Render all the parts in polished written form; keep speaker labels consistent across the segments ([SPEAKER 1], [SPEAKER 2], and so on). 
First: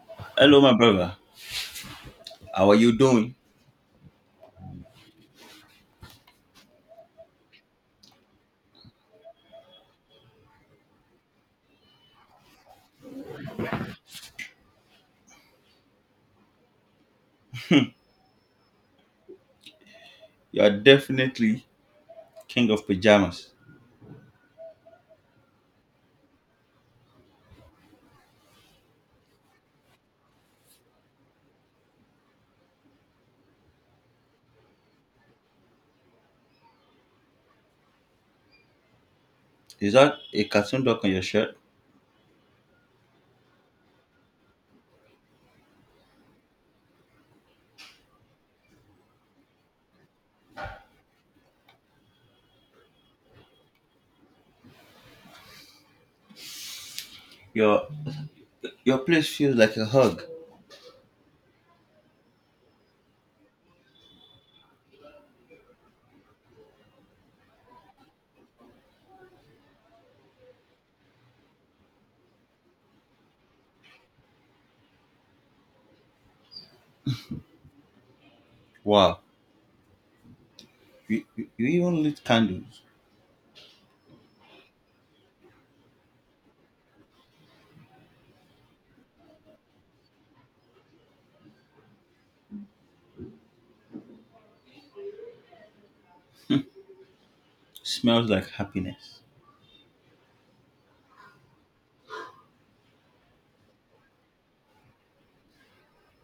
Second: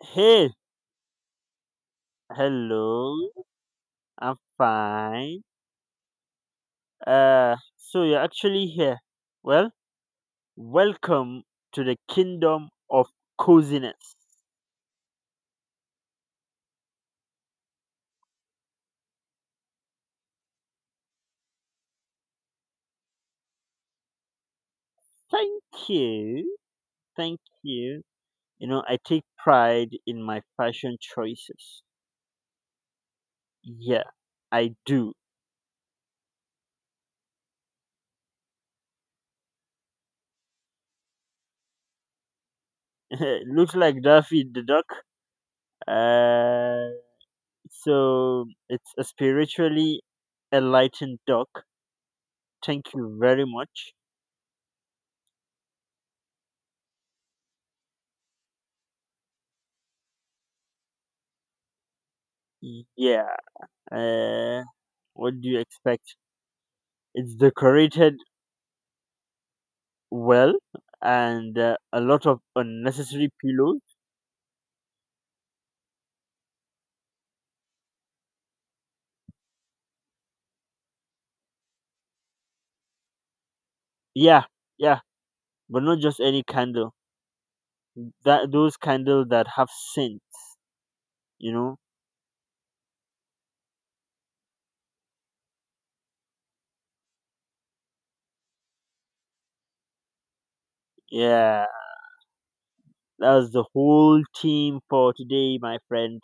[SPEAKER 1] Hey,
[SPEAKER 2] Hello, my brother. How are you
[SPEAKER 1] hello.
[SPEAKER 2] doing?
[SPEAKER 1] I'm fine. So you're actually here. Well, welcome to the kingdom of coziness.
[SPEAKER 2] You are definitely king of pajamas.
[SPEAKER 1] Thank you. Thank you. You know, I take pride in my fashion choices. Yeah, I do.
[SPEAKER 2] Is that a cartoon duck on your shirt?
[SPEAKER 1] Looks like Daffy the Duck. Uh, so it's a spiritually enlightened duck. Thank you very much.
[SPEAKER 2] Your your place feels like a hug.
[SPEAKER 1] Yeah. Uh, What do you expect? It's decorated well and a lot of unnecessary pillows.
[SPEAKER 2] Wow. You even lit candles.
[SPEAKER 1] Yeah, yeah, but not just any candle. That those candles that have scents, you know.
[SPEAKER 2] Smells like happiness.
[SPEAKER 1] Yeah, that's the whole theme for today, my friend.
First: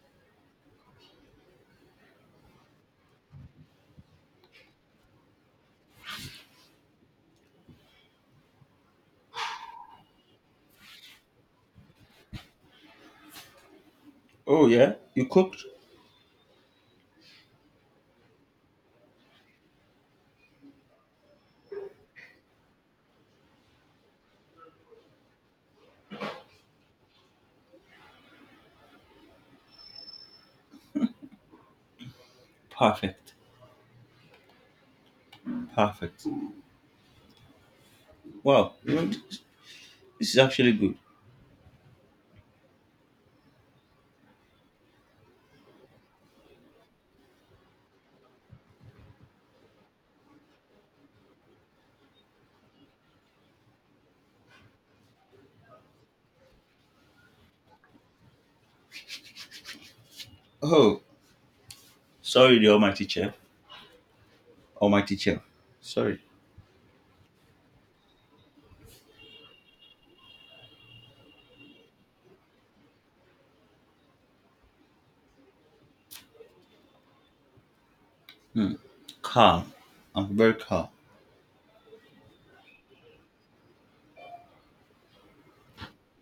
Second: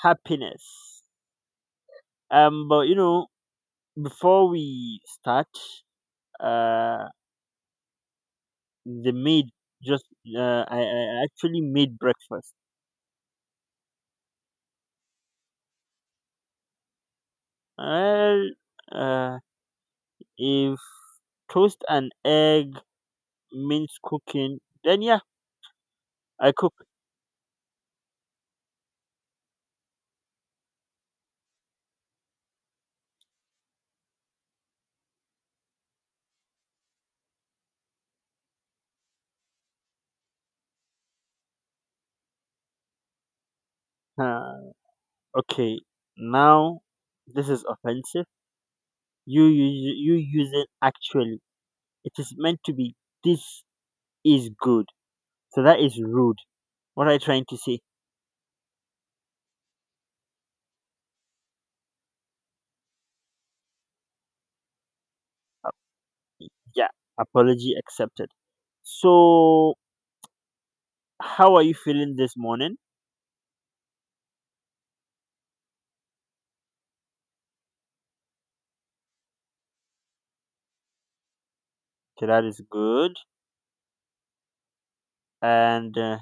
[SPEAKER 1] Happiness. But you know, before we start, uh, the maid just I actually made breakfast.
[SPEAKER 2] Oh yeah? You cooked?
[SPEAKER 1] Well, uh, if toast and egg means cooking then yeah I cook.
[SPEAKER 2] Perfect. Perfect. Wow. You know, this is actually good.
[SPEAKER 1] uh, okay, now this is offensive. You use it actually. It is meant to be this is good, so that is rude. What are you trying to say?
[SPEAKER 2] Oh, sorry, the almighty chef. Almighty chef. Sorry.
[SPEAKER 1] Yeah, apology accepted. So how are you feeling this morning?
[SPEAKER 2] Hmm. Calm. I'm very calm.
[SPEAKER 1] So that is good. And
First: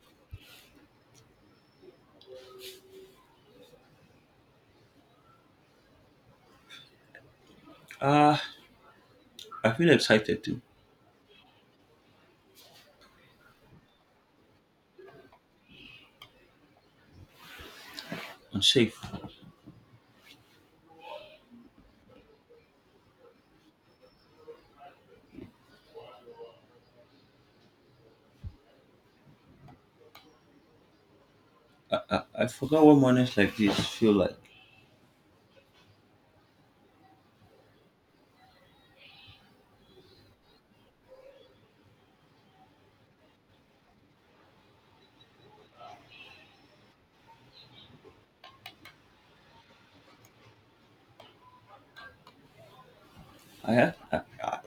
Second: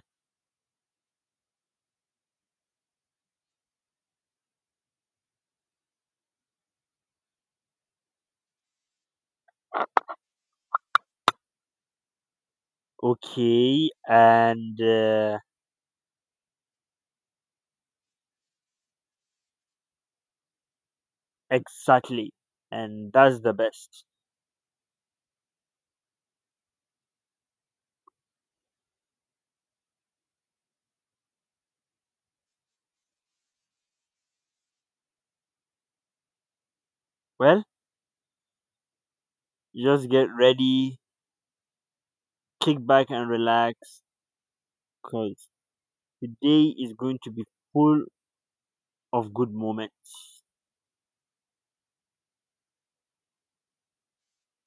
[SPEAKER 2] Ah, I feel excited too.
[SPEAKER 1] okay and
[SPEAKER 2] I'm safe.
[SPEAKER 1] exactly, and that's the best.
[SPEAKER 2] I forgot what mornings like this feel like.
[SPEAKER 1] Well, just get ready, kick back and relax, because today is going to be full of good moments.
[SPEAKER 2] I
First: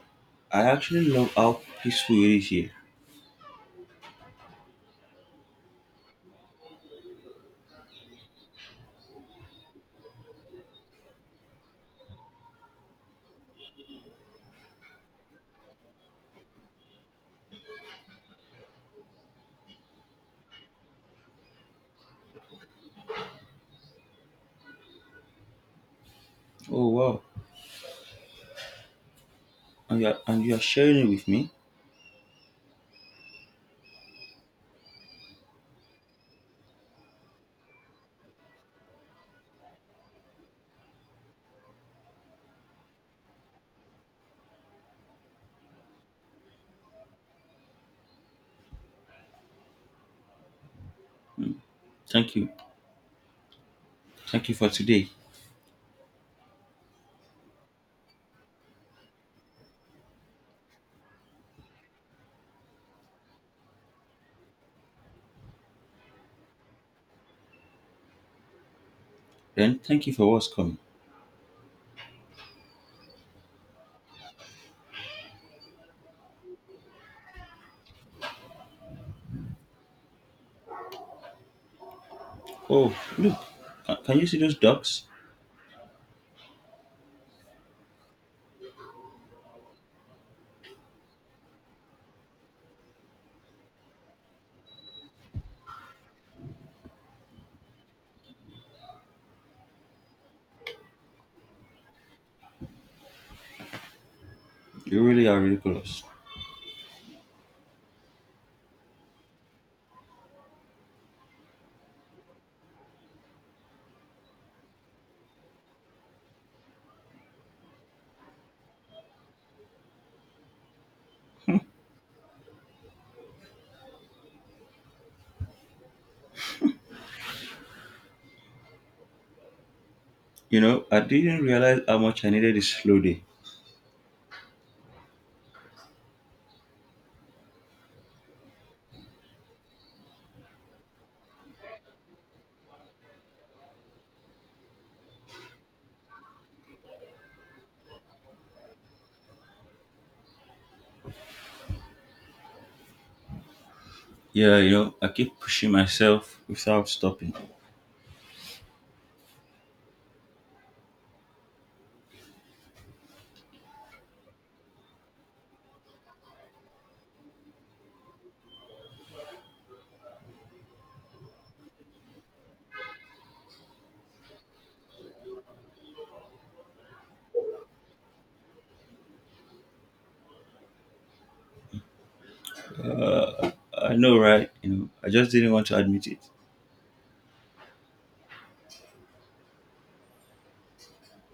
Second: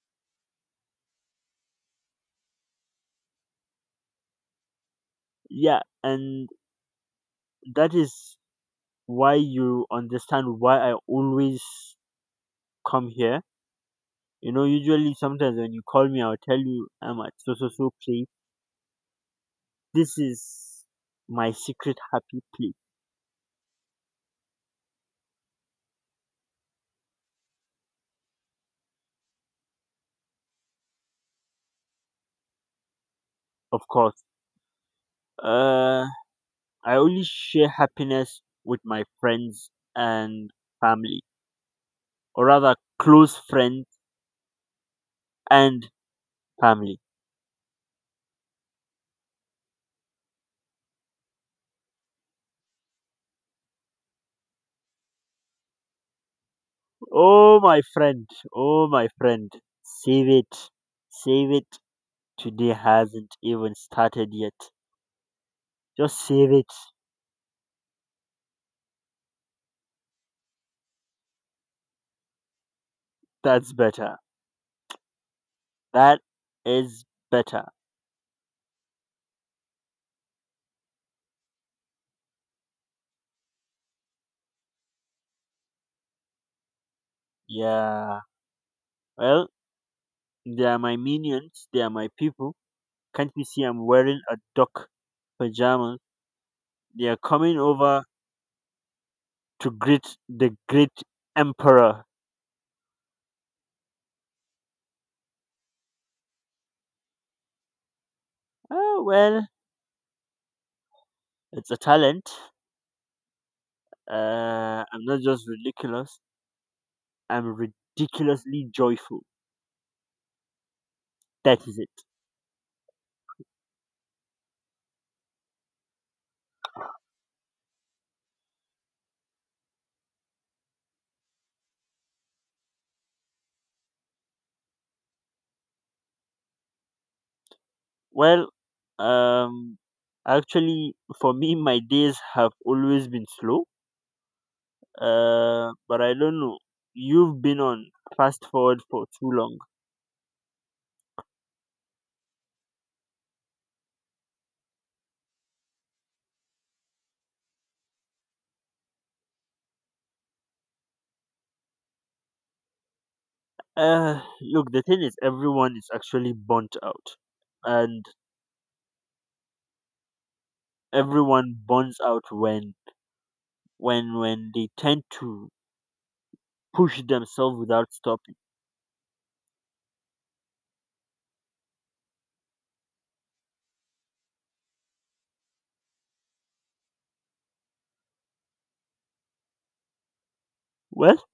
[SPEAKER 2] I actually love how peaceful it is here.
[SPEAKER 1] Yeah, and that is why you understand why I always come here. You know, usually sometimes when you call me, I'll tell you I'm at so so so place. This is my secret happy place,
[SPEAKER 2] Oh wow! And you are sharing it with me.
[SPEAKER 1] of course. Uh, I only share happiness with my friends and family, or rather, close friends and Family.
[SPEAKER 2] Thank you, thank you for today.
[SPEAKER 1] Oh, my friend. Oh, my friend. Save it. Save it. Today hasn't even started yet. Just save it.
[SPEAKER 2] Then thank you for what's coming.
[SPEAKER 1] That's better. That is better.
[SPEAKER 2] Oh look, can you see those ducks?
[SPEAKER 1] Yeah. Well, they are my minions. They are my people. Can't you see I'm wearing a duck pajamas? They are coming over to greet the great emperor.
[SPEAKER 2] They really are ridiculous.
[SPEAKER 1] Oh, well, it's a talent. I'm not just ridiculous. I'm ridiculously joyful. That is it.
[SPEAKER 2] You know, I didn't realize how much I needed a slow day.
[SPEAKER 1] Well, um, actually, for me, my days have always been slow. But I don't know. You've been on fast forward for too long.
[SPEAKER 2] Yeah, you know, I keep pushing myself without stopping.
[SPEAKER 1] Look, the thing is, everyone is actually burnt out, and everyone burns out when when they tend to push themselves without stopping.
[SPEAKER 2] I know, right? You know, I just didn't want to admit it.
[SPEAKER 1] Well,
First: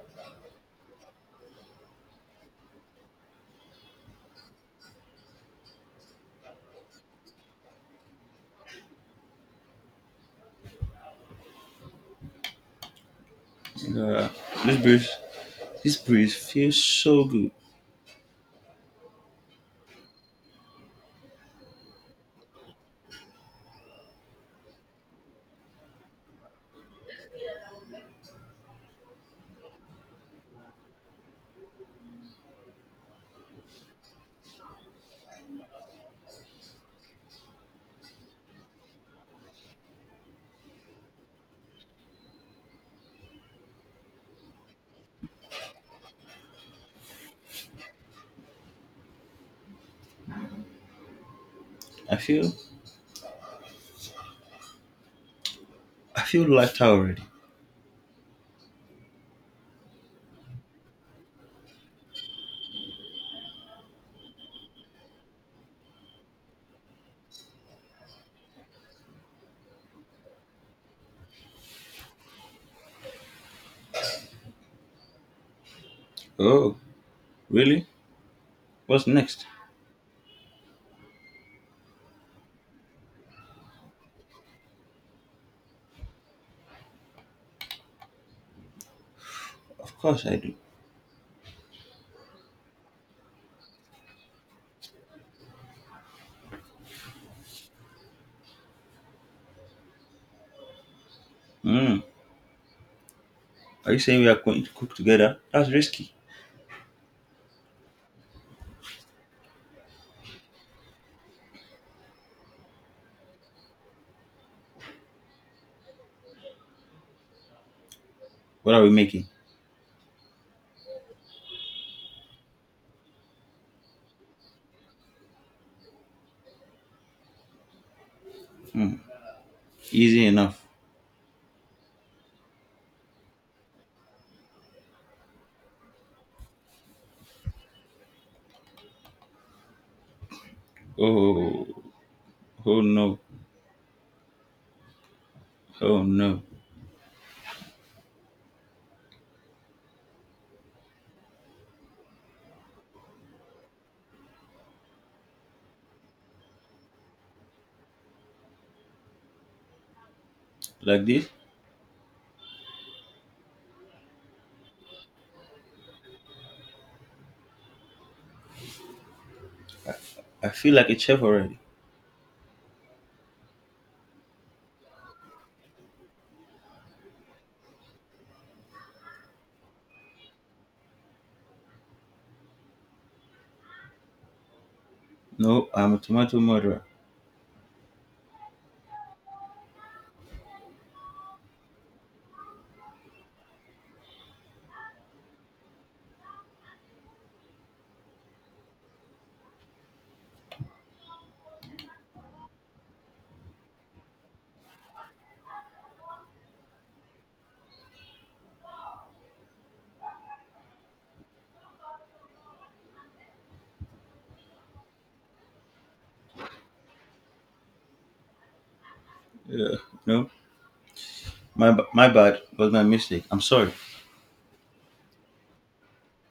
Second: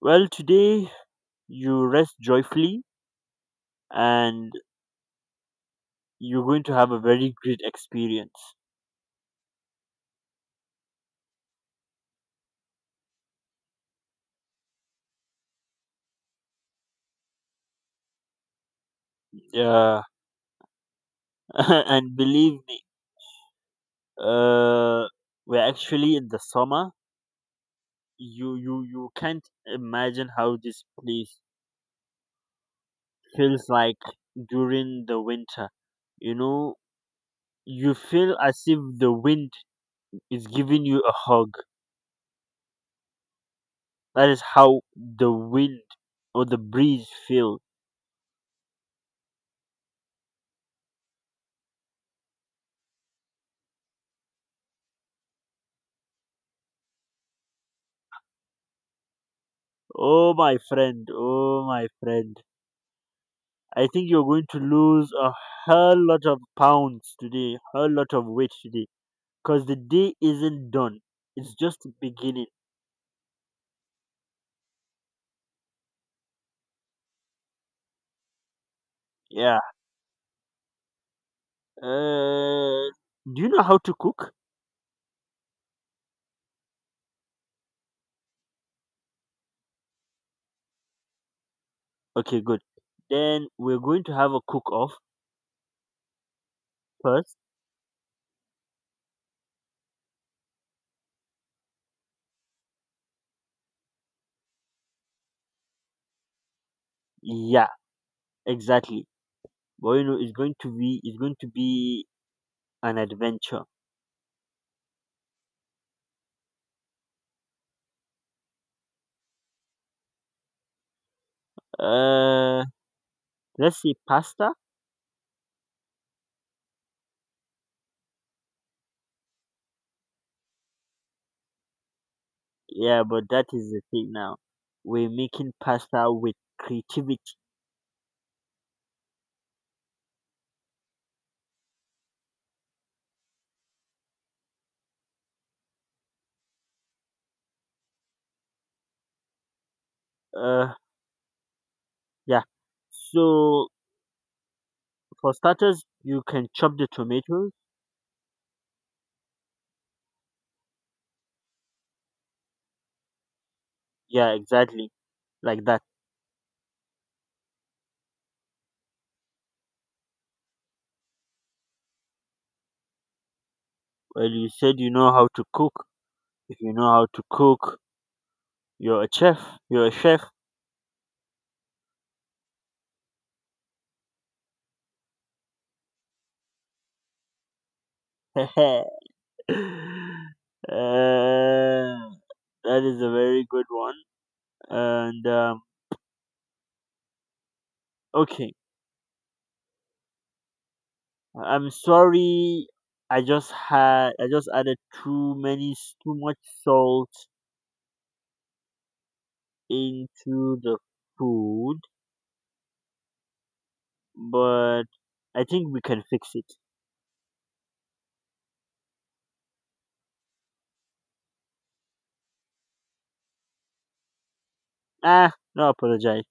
[SPEAKER 1] well, today you rest joyfully and you're going to have a very great experience.
[SPEAKER 2] You know, this breeze, this breeze feels so good.
[SPEAKER 1] Yeah, and believe me, uh, we're actually in the summer. You can't imagine how this place feels like during the winter. You know, you feel as if the wind is giving you a hug. That is how the wind or the breeze feel.
[SPEAKER 2] I feel I feel lighter already.
[SPEAKER 1] Oh my friend, oh my friend. I think you're going to lose a hell lot of pounds today, hell lot of weight today, because the day isn't done. It's just beginning.
[SPEAKER 2] Oh, really? What's next?
[SPEAKER 1] Yeah. Uh, do you know how to cook?
[SPEAKER 2] Of course I do.
[SPEAKER 1] Okay, good. Then we're going to have a cook off first.
[SPEAKER 2] Mm. Are you saying we are going to cook together? That's risky.
[SPEAKER 1] Yeah, exactly. But you know, it's going to be an adventure.
[SPEAKER 2] What are we making?
[SPEAKER 1] Uh, let's say pasta.
[SPEAKER 2] Easy enough.
[SPEAKER 1] Yeah, but that is the thing now. We're making pasta with creativity.
[SPEAKER 2] Oh, oh no, oh no.
[SPEAKER 1] Uh, Yeah. So for starters, you can chop the tomatoes.
[SPEAKER 2] Like this?
[SPEAKER 1] Yeah, exactly. Like that.
[SPEAKER 2] I feel like a chef already.
[SPEAKER 1] Well, you said you know how to cook. If you know how to cook, you're a chef. You're a chef.
[SPEAKER 2] No, I'm a tomato murderer.
[SPEAKER 1] Uh, that is a very good one. And okay, I'm sorry. I just added too many too much salt into the food, but I think we can fix it.
[SPEAKER 2] Yeah. No, my bad. Was my mistake. I'm sorry.
[SPEAKER 1] Ah, no apologize.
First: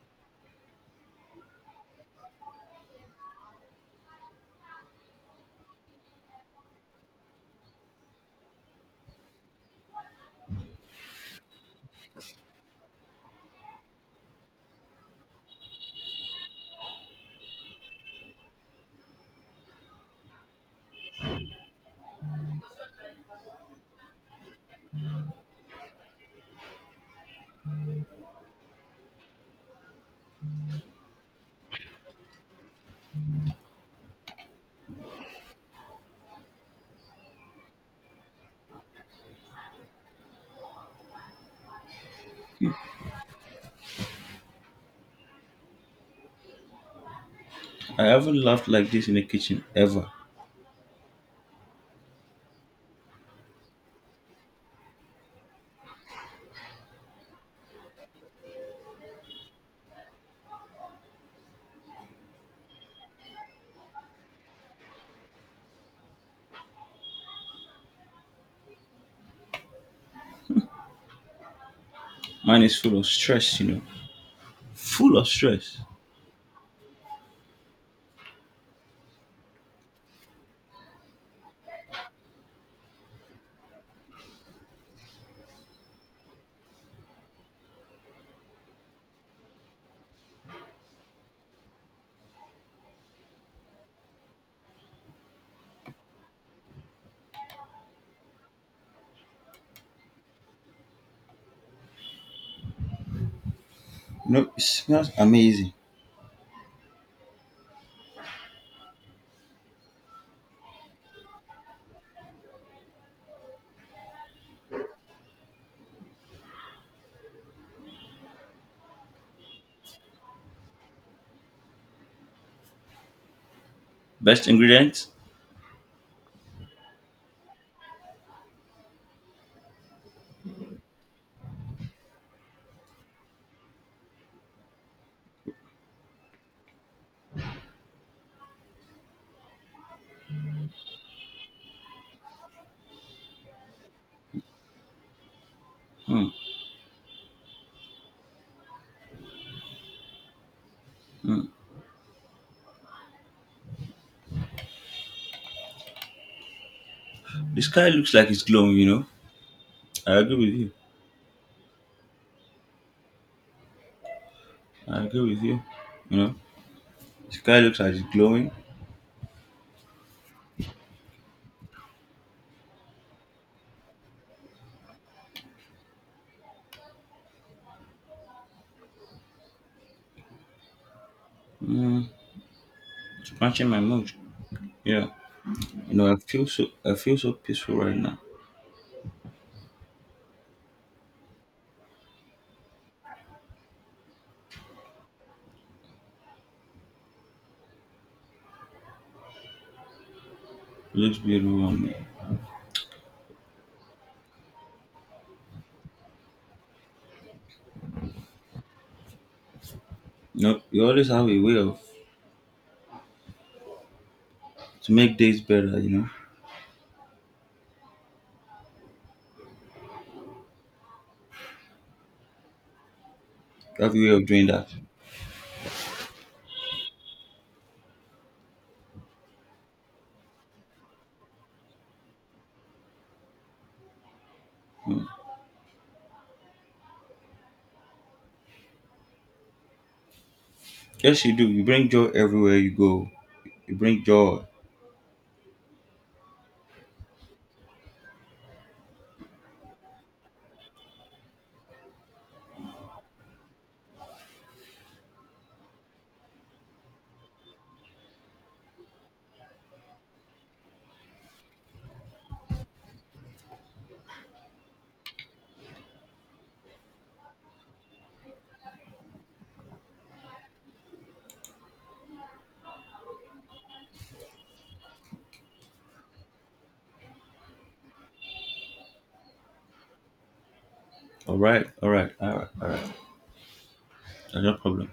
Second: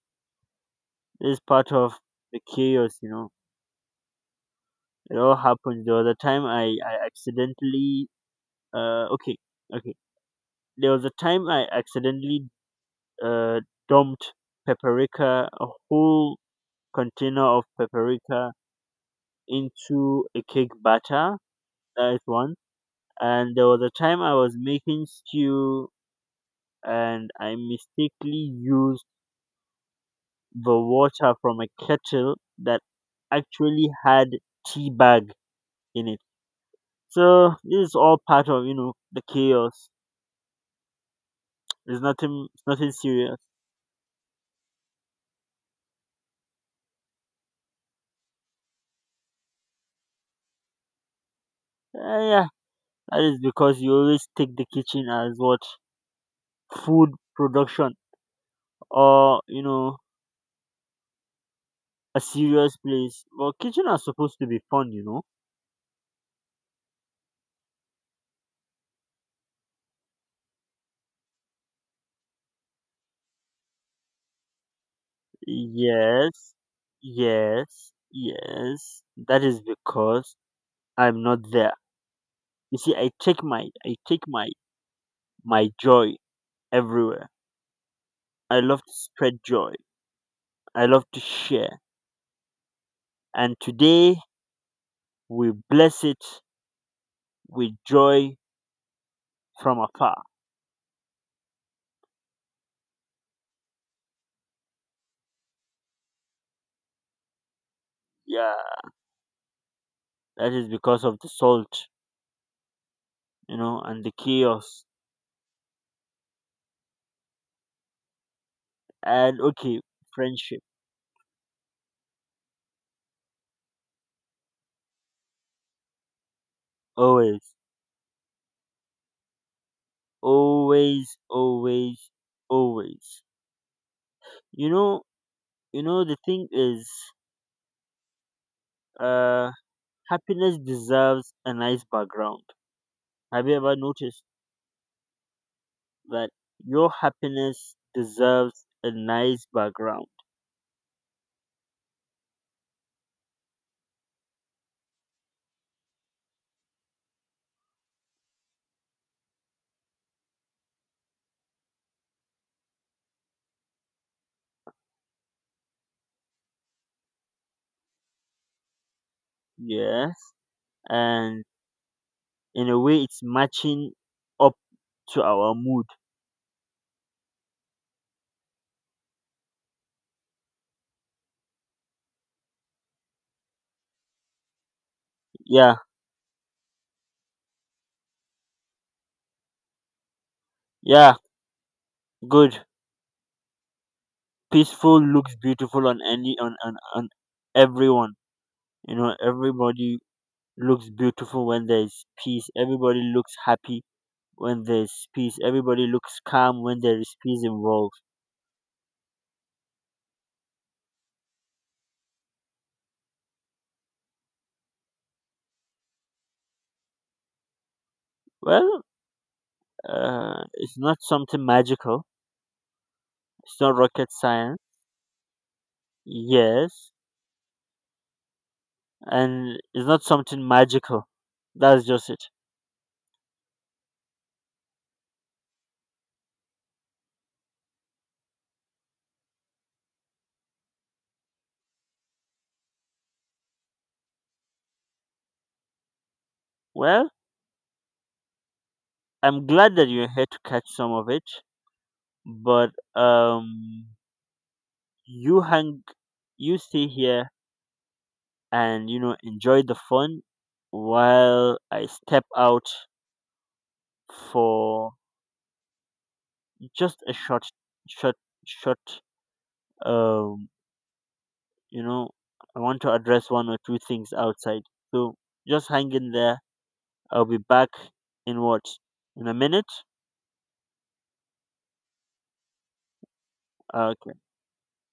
[SPEAKER 1] It's part of the chaos, you know. It all happened. There was a time I accidentally okay, okay. There was a time I accidentally uh dumped paprika, a whole container of paprika into a cake batter. That is one. And there was a time I was making stew and I mistakenly used the water from a kettle that actually had tea bag in it. So this is all part of, you know, the chaos. It's nothing serious.
[SPEAKER 2] I haven't laughed like this in the kitchen ever.
[SPEAKER 1] Yeah, that is because you always take the kitchen as what, food production, or you know, a serious place. Well, kitchen are supposed to be fun, you know.
[SPEAKER 2] Mine is full of stress, you know. Full of stress.
[SPEAKER 1] Yes, yes, yes. That is because I'm not there. You see, I take my my joy everywhere. I love to spread joy. I love to share. And today we bless it with joy from afar.
[SPEAKER 2] No, it smells amazing.
[SPEAKER 1] Yeah, that is because of the salt, you know, and the chaos. And okay, friendship.
[SPEAKER 2] Best ingredients?
[SPEAKER 1] Always, always, always, always. You know, you know, the thing is, uh, happiness deserves a nice background. Have you ever noticed
[SPEAKER 2] Hmm.
[SPEAKER 1] that your happiness deserves a nice background?
[SPEAKER 2] Mm. The sky looks like it's glowing, you know. I agree with you. I agree with you. You know, the sky looks like it's glowing.
[SPEAKER 1] Yes. And in a way it's matching up to our mood.
[SPEAKER 2] Mm, it's matching my mood. Yeah.
[SPEAKER 1] Yeah,
[SPEAKER 2] You know, I feel so peaceful right now.
[SPEAKER 1] yeah, good. Peaceful looks beautiful on any on everyone. You know, everybody looks
[SPEAKER 2] It looks
[SPEAKER 1] beautiful when
[SPEAKER 2] beautiful on me.
[SPEAKER 1] there's peace. Everybody looks happy when there's peace. Everybody looks calm when there is peace involved.
[SPEAKER 2] You know, you always have a way of to make days better, you know.
[SPEAKER 1] Well, it's not something magical. It's not
[SPEAKER 2] You have a way
[SPEAKER 1] rocket
[SPEAKER 2] of doing
[SPEAKER 1] science.
[SPEAKER 2] that.
[SPEAKER 1] Yes, and it's not something magical. That's just it.
[SPEAKER 2] Yes you do. You bring joy everywhere you go. You bring joy.
[SPEAKER 1] Well, I'm glad that you're here to catch some of it, but um, you hang, you stay here and you know enjoy the fun while I step out for just a short, short, short. Um, you know, I want to address one or two things outside. So just hang in there. I'll be back in what in a minute.
[SPEAKER 2] Alright, alright, alright, alright.
[SPEAKER 1] Okay.
[SPEAKER 2] No problem.